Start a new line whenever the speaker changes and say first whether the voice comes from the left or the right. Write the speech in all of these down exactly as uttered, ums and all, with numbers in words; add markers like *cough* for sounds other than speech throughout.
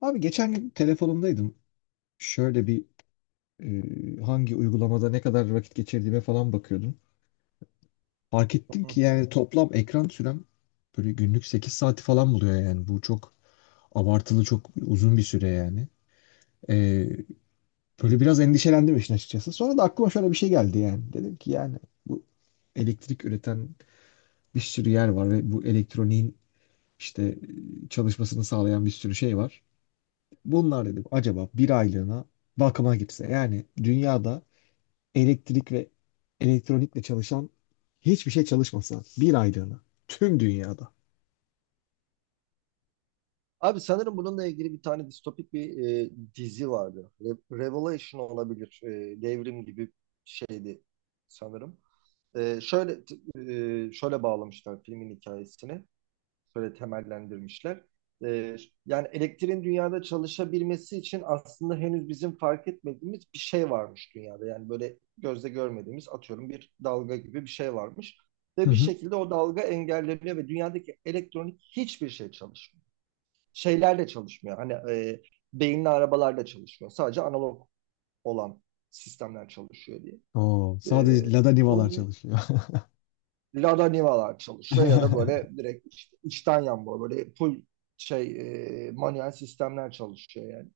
left: Abi geçen gün telefonumdaydım. Şöyle bir e, hangi uygulamada ne kadar vakit geçirdiğime falan bakıyordum. Fark ettim
right: Hı
left: ki
right: hı.
left: yani toplam ekran sürem böyle günlük sekiz saati falan buluyor yani. Bu çok abartılı, çok uzun bir süre yani. E, Böyle biraz endişelendim işin açıkçası. Sonra da aklıma şöyle bir şey geldi yani. Dedim ki yani bu elektrik üreten bir sürü yer var ve bu elektroniğin işte e, çalışmasını sağlayan bir sürü şey var. Bunlar dedim acaba bir aylığına bakıma gitse. Yani dünyada elektrik ve elektronikle çalışan hiçbir şey çalışmasa bir aylığına tüm dünyada.
right: Abi sanırım bununla ilgili bir tane distopik bir e, dizi vardı. Re- Revelation olabilir. E, devrim gibi şeydi sanırım. E, şöyle t- e, Şöyle bağlamışlar filmin hikayesini. Şöyle temellendirmişler. E, Yani elektriğin dünyada çalışabilmesi için aslında henüz bizim fark etmediğimiz bir şey varmış dünyada. Yani böyle gözle görmediğimiz atıyorum bir dalga gibi bir şey varmış. Ve
left: Hı
right: bir
left: hı.
right: şekilde o dalga engelleniyor ve dünyadaki elektronik hiçbir şey çalışmıyor. Şeylerle çalışmıyor. Hani e, beyinli arabalarla çalışmıyor. Sadece analog olan sistemler çalışıyor diye.
left: Oo,
right: E,
left: sadece Lada
right: o
left: Niva'lar
right: di-
left: çalışıyor.
right: Lada Niva'lar çalışıyor ya da böyle
left: *laughs*
right: direkt işte içten yanmalı böyle full şey e, manuel sistemler çalışıyor yani.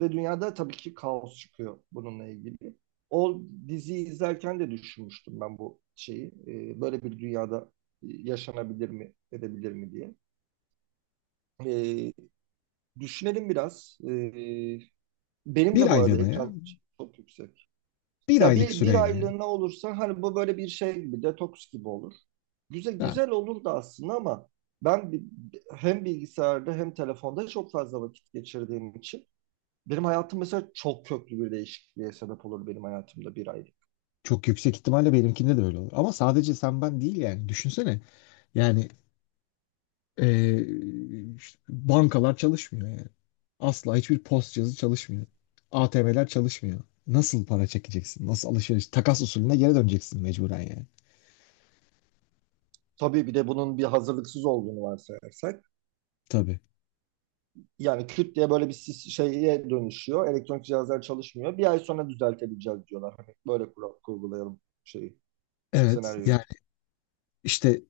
right: Ve dünyada tabii ki kaos çıkıyor bununla ilgili. O diziyi izlerken de düşünmüştüm ben bu şeyi. E, böyle bir dünyada e, yaşanabilir mi, edebilir mi diye. E, Düşünelim biraz. E, Benim
left: Bir
right: de bu arada
left: aylığına ya.
right: ekran çok yüksek.
left: Bir
right: Ya
left: aylık
right: bir, bir
left: süreyle
right: aylığına olursa hani bu böyle bir şey gibi detoks gibi olur. Güzel
left: ya.
right: güzel olur da aslında ama ben bi- hem bilgisayarda hem telefonda çok fazla vakit geçirdiğim için benim hayatım mesela çok köklü bir değişikliğe sebep olur benim hayatımda bir aylık.
left: Çok yüksek ihtimalle benimkinde de öyle olur. Ama sadece sen ben değil yani. Düşünsene. Yani eee, işte bankalar çalışmıyor yani. Asla hiçbir post cihazı çalışmıyor. A T M'ler çalışmıyor. Nasıl para çekeceksin? Nasıl alışveriş? Takas usulüne geri döneceksin mecburen yani.
right: Tabii bir de bunun bir hazırlıksız olduğunu varsayarsak.
left: Tabii.
right: Yani küt diye böyle bir sis- şeye dönüşüyor. Elektronik cihazlar çalışmıyor. Bir ay sonra düzeltebileceğiz diyorlar. Hani böyle kural kurgulayalım şeyi,
left: Evet.
right: senaryoyu.
left: Yani işte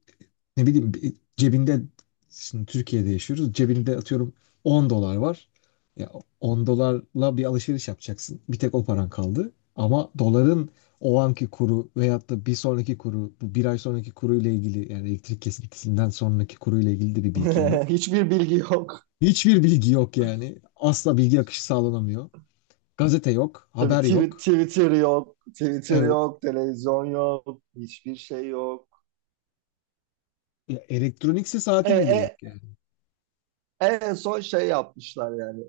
left: ne bileyim bir- cebinde, şimdi Türkiye'de yaşıyoruz, cebinde atıyorum 10 dolar var. Ya on dolarla bir alışveriş yapacaksın. Bir tek o paran kaldı. Ama doların o anki kuru veyahut da bir sonraki kuru, bu bir ay sonraki kuru ile ilgili, yani elektrik kesintisinden sonraki kuru ile ilgili de bir bilgin
right: *laughs*
left: yok.
right: Hiçbir bilgi yok.
left: Hiçbir bilgi yok yani. Asla bilgi akışı sağlanamıyor. Gazete yok,
right: Tabii
left: haber
right: Twi-
left: yok.
right: Twitter yok, Twitter
left: Evet.
right: yok, televizyon yok, hiçbir şey yok.
left: Ya elektronikse
right: E,
left: saatim bile
right: e,
left: yok yani.
right: En son şey yapmışlar yani.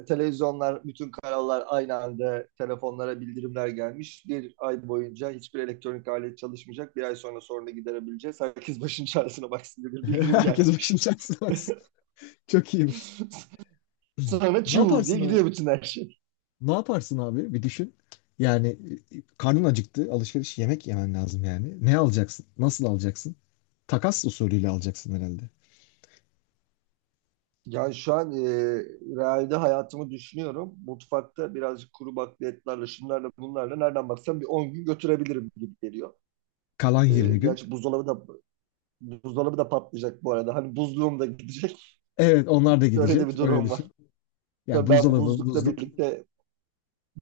right: e, Televizyonlar, bütün kanallar aynı anda telefonlara bildirimler gelmiş. Bir ay boyunca hiçbir elektronik alet çalışmayacak. Bir ay sonra sorunu giderebileceğiz. Herkes başın çaresine baksın diye
left: *laughs*
right: bir bildirim
left: Herkes başının
right: gelmiş. *laughs*
left: çaresine baksın. Çok iyiymiş.
right: Sonra
left: Ne
right: çuv diye
left: yaparsın abi?
right: gidiyor bütün her şey.
left: Ne yaparsın abi? Bir düşün. Yani e, karnın acıktı, alışveriş yemek yemen lazım yani. Ne alacaksın? Nasıl alacaksın? Takas usulüyle alacaksın herhalde.
right: Yani şu an e, realde hayatımı düşünüyorum. Mutfakta birazcık kuru bakliyatlarla, şunlarla, bunlarla nereden baksam bir on gün götürebilirim gibi geliyor.
left: Kalan
right: E,
left: yirmi gün.
right: gerçi buzdolabı da buzdolabı da patlayacak bu arada. Hani buzluğum da gidecek.
left: Evet, onlar da
right: *laughs* Öyle de
left: gidecek.
right: bir
left: Öyle
right: durum var.
left: düşün. Yani
right: Tabii ben
left: buzdolabı,
right: buzlukla
left: buzluk.
right: birlikte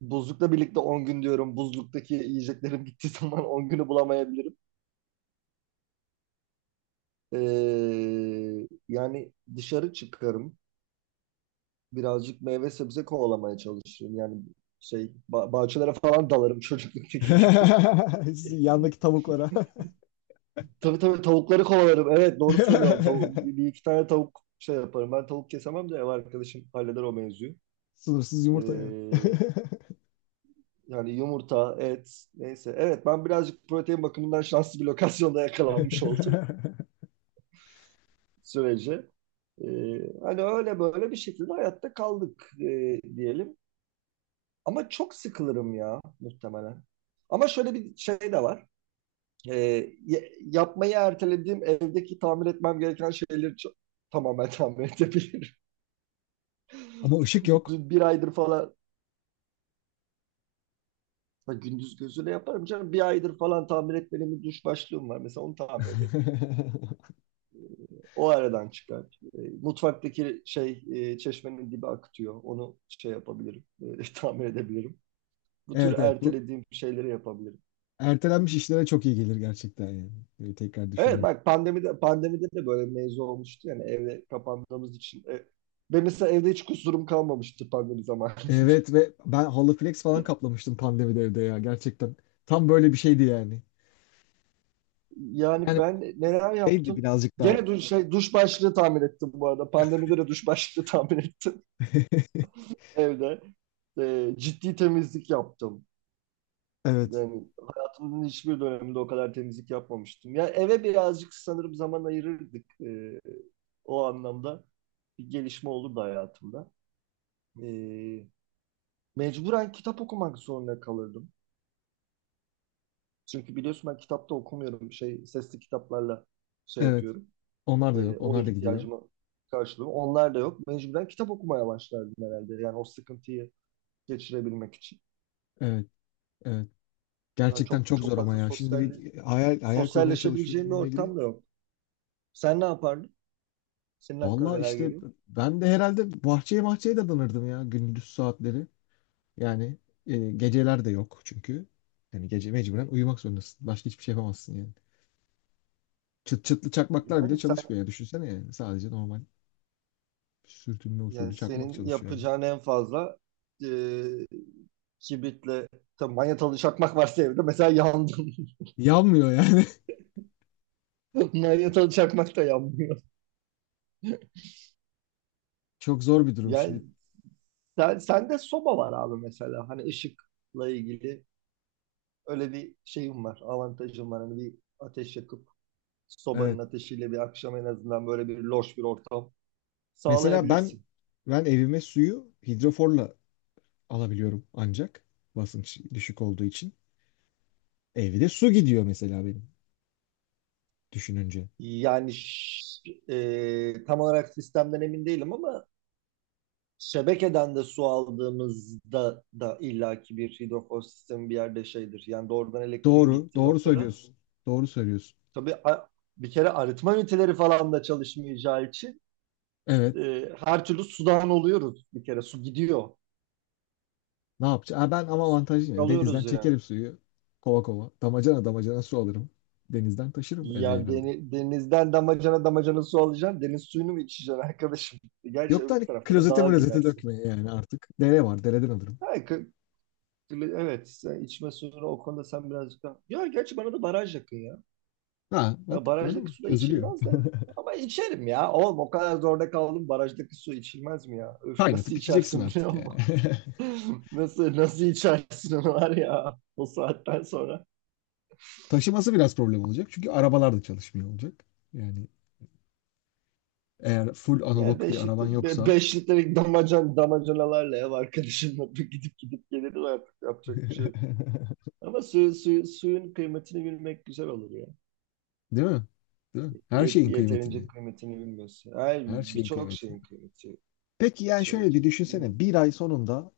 right: buzlukla birlikte on gün diyorum. Buzluktaki yiyeceklerim gittiği *laughs* zaman on günü bulamayabilirim. E, Yani dışarı çıkarım. Birazcık meyve sebze kovalamaya çalışırım. Yani şey ba- bahçelere falan dalarım çocukluktaki gibi.
left: *laughs* Sizin
right: *laughs*
left: yandaki tavuklara.
right: Tabii tabii tavukları kovalarım. Evet doğru söylüyorum. Tavu- bir
left: *laughs*
right: bir iki tane tavuk şey yaparım. Ben tavuk kesemem de ev arkadaşım halleder o mevzuyu.
left: Sınırsız yumurta yani.
right: Ee, Yani yumurta, et neyse. Evet ben birazcık protein bakımından şanslı bir lokasyonda yakalanmış oldum
left: *laughs*
right: *laughs* sürece. Ee, Hani öyle böyle bir şekilde hayatta kaldık e, diyelim. Ama çok sıkılırım ya muhtemelen. Ama şöyle bir şey de var. E, Yapmayı ertelediğim evdeki tamir etmem gereken şeyleri ço- tamamen tamir edebilirim. *laughs*
left: Ama ışık yok.
right: Bir, aydır falan gündüz gözüyle yaparım canım. Bir aydır falan tamir etmediğim bir duş başlığım var. Mesela onu tamir ederim.
left: *laughs*
right: O aradan çıkar. E, mutfaktaki şey e, çeşmenin dibi akıtıyor. Onu şey yapabilirim. E, *laughs* tamir edebilirim. Bu tür
left: Evet, evet, bu
right: ertelediğim şeyleri yapabilirim.
left: ertelenmiş işlere çok iyi gelir gerçekten yani. Böyle tekrar
right: Evet
left: düşününce.
right: bak pandemide pandemide de böyle mevzu olmuştu yani evde kapandığımız için. E, ben mesela evde hiç kusurum kalmamıştı pandemi zamanında.
left: Evet, ve ben halı flex falan kaplamıştım pandemide evde ya, gerçekten. Tam böyle bir şeydi yani.
right: Yani
left: Yani
right: ben neler
left: neydi
right: yaptım?
left: birazcık daha.
right: Gene duş, şey, duş başlığı tamir ettim bu arada. Pandemide de duş başlığı tamir ettim
left: *laughs*
right: *laughs* evde. Ee, ciddi temizlik yaptım.
left: Evet.
right: Yani hayatımın hiçbir döneminde o kadar temizlik yapmamıştım. Yani eve birazcık sanırım zaman ayırırdık. Ee, o anlamda bir gelişme olurdu hayatımda. Ee, Mecburen kitap okumak zorunda kalırdım. Çünkü biliyorsun ben kitapta okumuyorum. Şey, sesli kitaplarla şey
left: Evet.
right: yapıyorum.
left: Onlar da
right: E,
left: yok.
right: o
left: Onlar da gidiyor.
right: ihtiyacımı karşılıyor. Onlar da yok. Mecburen kitap okumaya başlardım herhalde. Yani o sıkıntıyı geçirebilmek için.
left: Evet. Evet.
right: Yani
left: Gerçekten
right: çok
left: çok
right: çok
left: zor ama
right: fazla
left: ya. Şimdi
right: sosyal
left: bir hayal hayal kurmaya
right: sosyalleşebileceğim
left: çalışıyoruz
right: bir
left: bununla ilgili.
right: ortam da yok. Sen ne yapardın? Senin aklına
left: Vallahi
right: neler
left: işte
right: geliyor?
left: ben de herhalde bahçeye bahçeye dadanırdım ya gündüz saatleri. Yani e, geceler de yok çünkü. Yani gece mecburen uyumak zorundasın. Başka hiçbir şey yapamazsın yani. Çıt çıtlı çakmaklar bile
right: Yani sen
left: çalışmıyor ya. Düşünsene yani. Sadece normal. Sürtünme
right: yani
left: usulü çakmak
right: senin
left: çalışıyor yani.
right: yapacağın en fazla e, kibritle tabii manyetalı çakmak varsa evde mesela yandım.
left: Yanmıyor yani.
right: *laughs* Manyetalı çakmak da yanmıyor.
left: *laughs* Çok zor bir durum
right: Yani
left: şimdi.
right: sen, sende soba var abi mesela. Hani ışıkla ilgili öyle bir şeyim var, avantajım var. Hani bir ateş yakıp sobanın
left: Evet.
right: ateşiyle bir akşam en azından böyle bir loş bir ortam
left: Mesela ben
right: sağlayabilirsin.
left: ben evime suyu hidroforla alabiliyorum ancak, basınç düşük olduğu için. Evde su gidiyor mesela benim, düşününce.
right: Yani ş- e, tam olarak sistemden emin değilim ama şebekeden de su aldığımızda da illaki bir hidrofor sistemi bir yerde şeydir. Yani doğrudan elektriğin
left: Doğru,
right: gittiği
left: doğru
right: noktada
left: söylüyorsun. Doğru söylüyorsun.
right: tabii a- bir kere arıtma üniteleri falan da çalışmayacağı için
left: Evet.
right: e, her türlü sudan oluyoruz bir kere. Su gidiyor.
left: Ne yapacağım? Ha, ben ama
right: Su
left: avantajlıyım ya. Denizden
right: kalıyoruz yani.
left: çekerim suyu. Kova kova, damacana damacana su alırım. Denizden taşırım eve
right: Ya
left: herhalde.
right: deni- denizden damacana damacana su alacaksın. Deniz suyunu mu içeceksin arkadaşım? *laughs* Gerçi
left: Yok da
right: öbür
left: hani
right: tarafta da
left: klozete
right: dağa
left: mlozete
right: gidersin.
left: dökmeye yani artık. Dere var. Dereden alırım.
right: Ha, kı- kılı- evet sen içme suyunu o konuda sen birazcık daha... Ya gerçi bana da baraj yakın ya.
left: Ha
right: Ya
left: bak, gördün mü?
right: barajdaki su da
left: Çözülüyor.
right: içilmez de. Ama içerim ya. Oğlum o kadar zorda kaldım. Barajdaki su içilmez mi ya? Öf nasıl
left: Kaynatıp içeceksin
right: içersin biliyor
left: artık yani.
right: musun?
left: *laughs*
right: *laughs* Nasıl nasıl içersin onu var ya o saatten sonra.
left: Taşıması biraz problem olacak. Çünkü arabalar da çalışmıyor olacak. Yani eğer full
right: Ya
left: analog bir
right: beşlik,
left: araban
right: be,
left: yoksa.
right: beş litrelik damacan, damacanalarla ev arkadaşımla *laughs* gidip gidip gelirim artık yapacak bir
left: *laughs*
right: şey yok. Ama su, su, suyun kıymetini bilmek güzel olur ya.
left: Değil mi? Değil mi? Her
right: Ye-
left: şeyin kıymetini.
right: yeterince kıymetini bilmiyorsun. Her
left: Her şeyin
right: birçok
left: kıymetini.
right: şeyin kıymeti
left: Peki yani
right: şey
left: şöyle bir
right: olacak. Bir,
left: düşünsene. Bir ay sonunda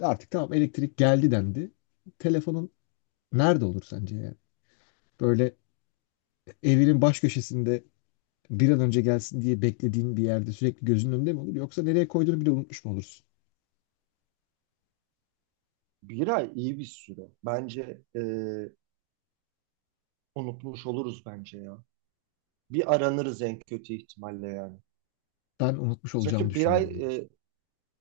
left: artık tamam, elektrik geldi dendi. Telefonun nerede olur sence yani? Böyle evinin baş köşesinde, bir an önce gelsin diye beklediğin bir yerde, sürekli gözünün önünde mi olur? Yoksa nereye koyduğunu bile unutmuş mu olursun?
right: bir ay iyi bir süre. Bence e, unutmuş oluruz bence ya. Bir aranırız en kötü ihtimalle yani.
left: Ben unutmuş olacağımı
right: Çünkü bir ay
left: düşünüyorum. yani,
right: e,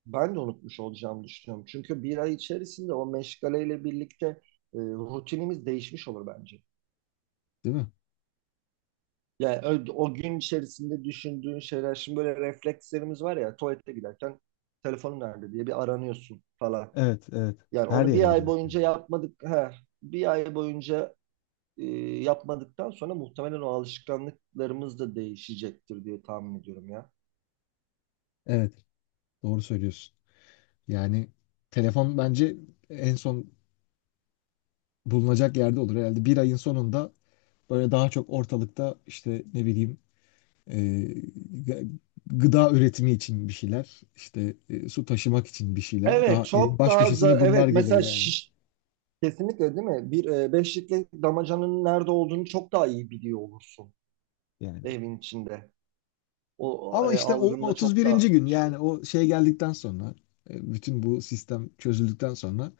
right: ben de unutmuş olacağımı düşünüyorum. Çünkü bir ay içerisinde o meşgaleyle birlikte e, rutinimiz değişmiş olur bence.
left: Değil mi?
right: Yani ö- o gün içerisinde düşündüğün şeyler, şimdi böyle reflekslerimiz var ya, tuvalete giderken telefonun nerede diye bir aranıyorsun falan.
left: Evet, evet.
right: Yani
left: Her
right: onu
left: yere
right: bir ay
left: giderek.
right: boyunca yapmadık, he, bir ay boyunca e, yapmadıktan sonra muhtemelen o alışkanlıklarımız da değişecektir diye tahmin ediyorum ya.
left: Evet, doğru söylüyorsun. Yani telefon bence en son bulunacak yerde olur. Herhalde bir ayın sonunda böyle daha çok ortalıkta işte ne bileyim e, gı- gıda üretimi için bir şeyler, işte e, su taşımak için bir şeyler.
right: Evet,
left: Daha evin
right: çok
left: baş
right: daha za-
left: köşesine bunlar
right: evet
left: gelir
right: mesela
left: yani.
right: şiş, kesinlikle değil mi? Bir e, beşlikte damacanın nerede olduğunu çok daha iyi biliyor olursun
left: Yani.
right: evin içinde. O
left: Ama
right: e,
left: işte o
right: algında çok
left: otuz birinci
right: da
left: gün,
right: şey.
left: yani o şey geldikten sonra, e, bütün bu sistem çözüldükten sonra,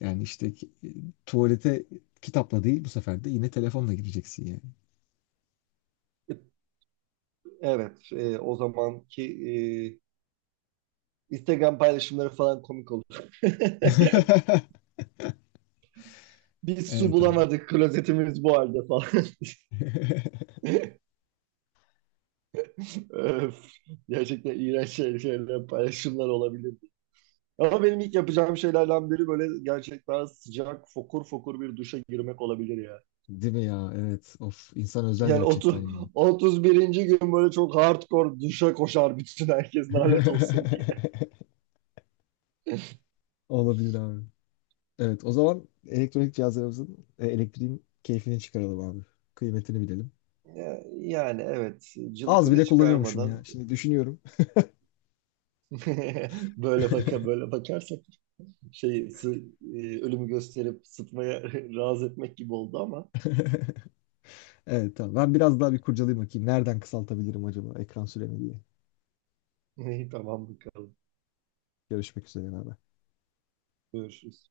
left: yani işte ki- tuvalete kitapla değil, bu sefer de yine telefonla gireceksin yani.
right: Evet, e, o zamanki e, Instagram paylaşımları falan komik olur.
left: *laughs*
right: *laughs* Biz su
left: Evet abi.
right: bulamadık, klozetimiz bu halde falan.
left: *laughs*
right: *laughs* Öf, gerçekten iğrenç şey- şeyler, paylaşımlar olabilir. Ama benim ilk yapacağım şeylerden biri böyle gerçekten sıcak, fokur fokur bir duşa girmek olabilir ya.
left: Değil mi ya? Evet. Of, insan özler
right: Yani
left: gerçekten
right: otu,
left: yani.
right: otuz birinci gün böyle çok hardcore duşa koşar bütün herkes lanet olsun diye.
left: *laughs* Olabilir abi. Evet, o zaman elektronik cihazlarımızın, e, elektriğin keyfini çıkaralım abi. Kıymetini bilelim.
right: Ya- Yani evet
left: Az
right: cılıkını
left: bile kullanıyormuşum
right: çıkarmadan
left: ya. Şimdi düşünüyorum. *laughs*
right: *laughs* böyle baka böyle bakarsak şey sı- e, ölümü gösterip sıtmaya *laughs* razı etmek gibi oldu ama
left: Evet tamam. Ben biraz daha bir kurcalayayım bakayım. Nereden kısaltabilirim acaba ekran süremi diye.
right: *laughs* tamam bakalım
left: Görüşmek üzere. abi.
right: görüşürüz.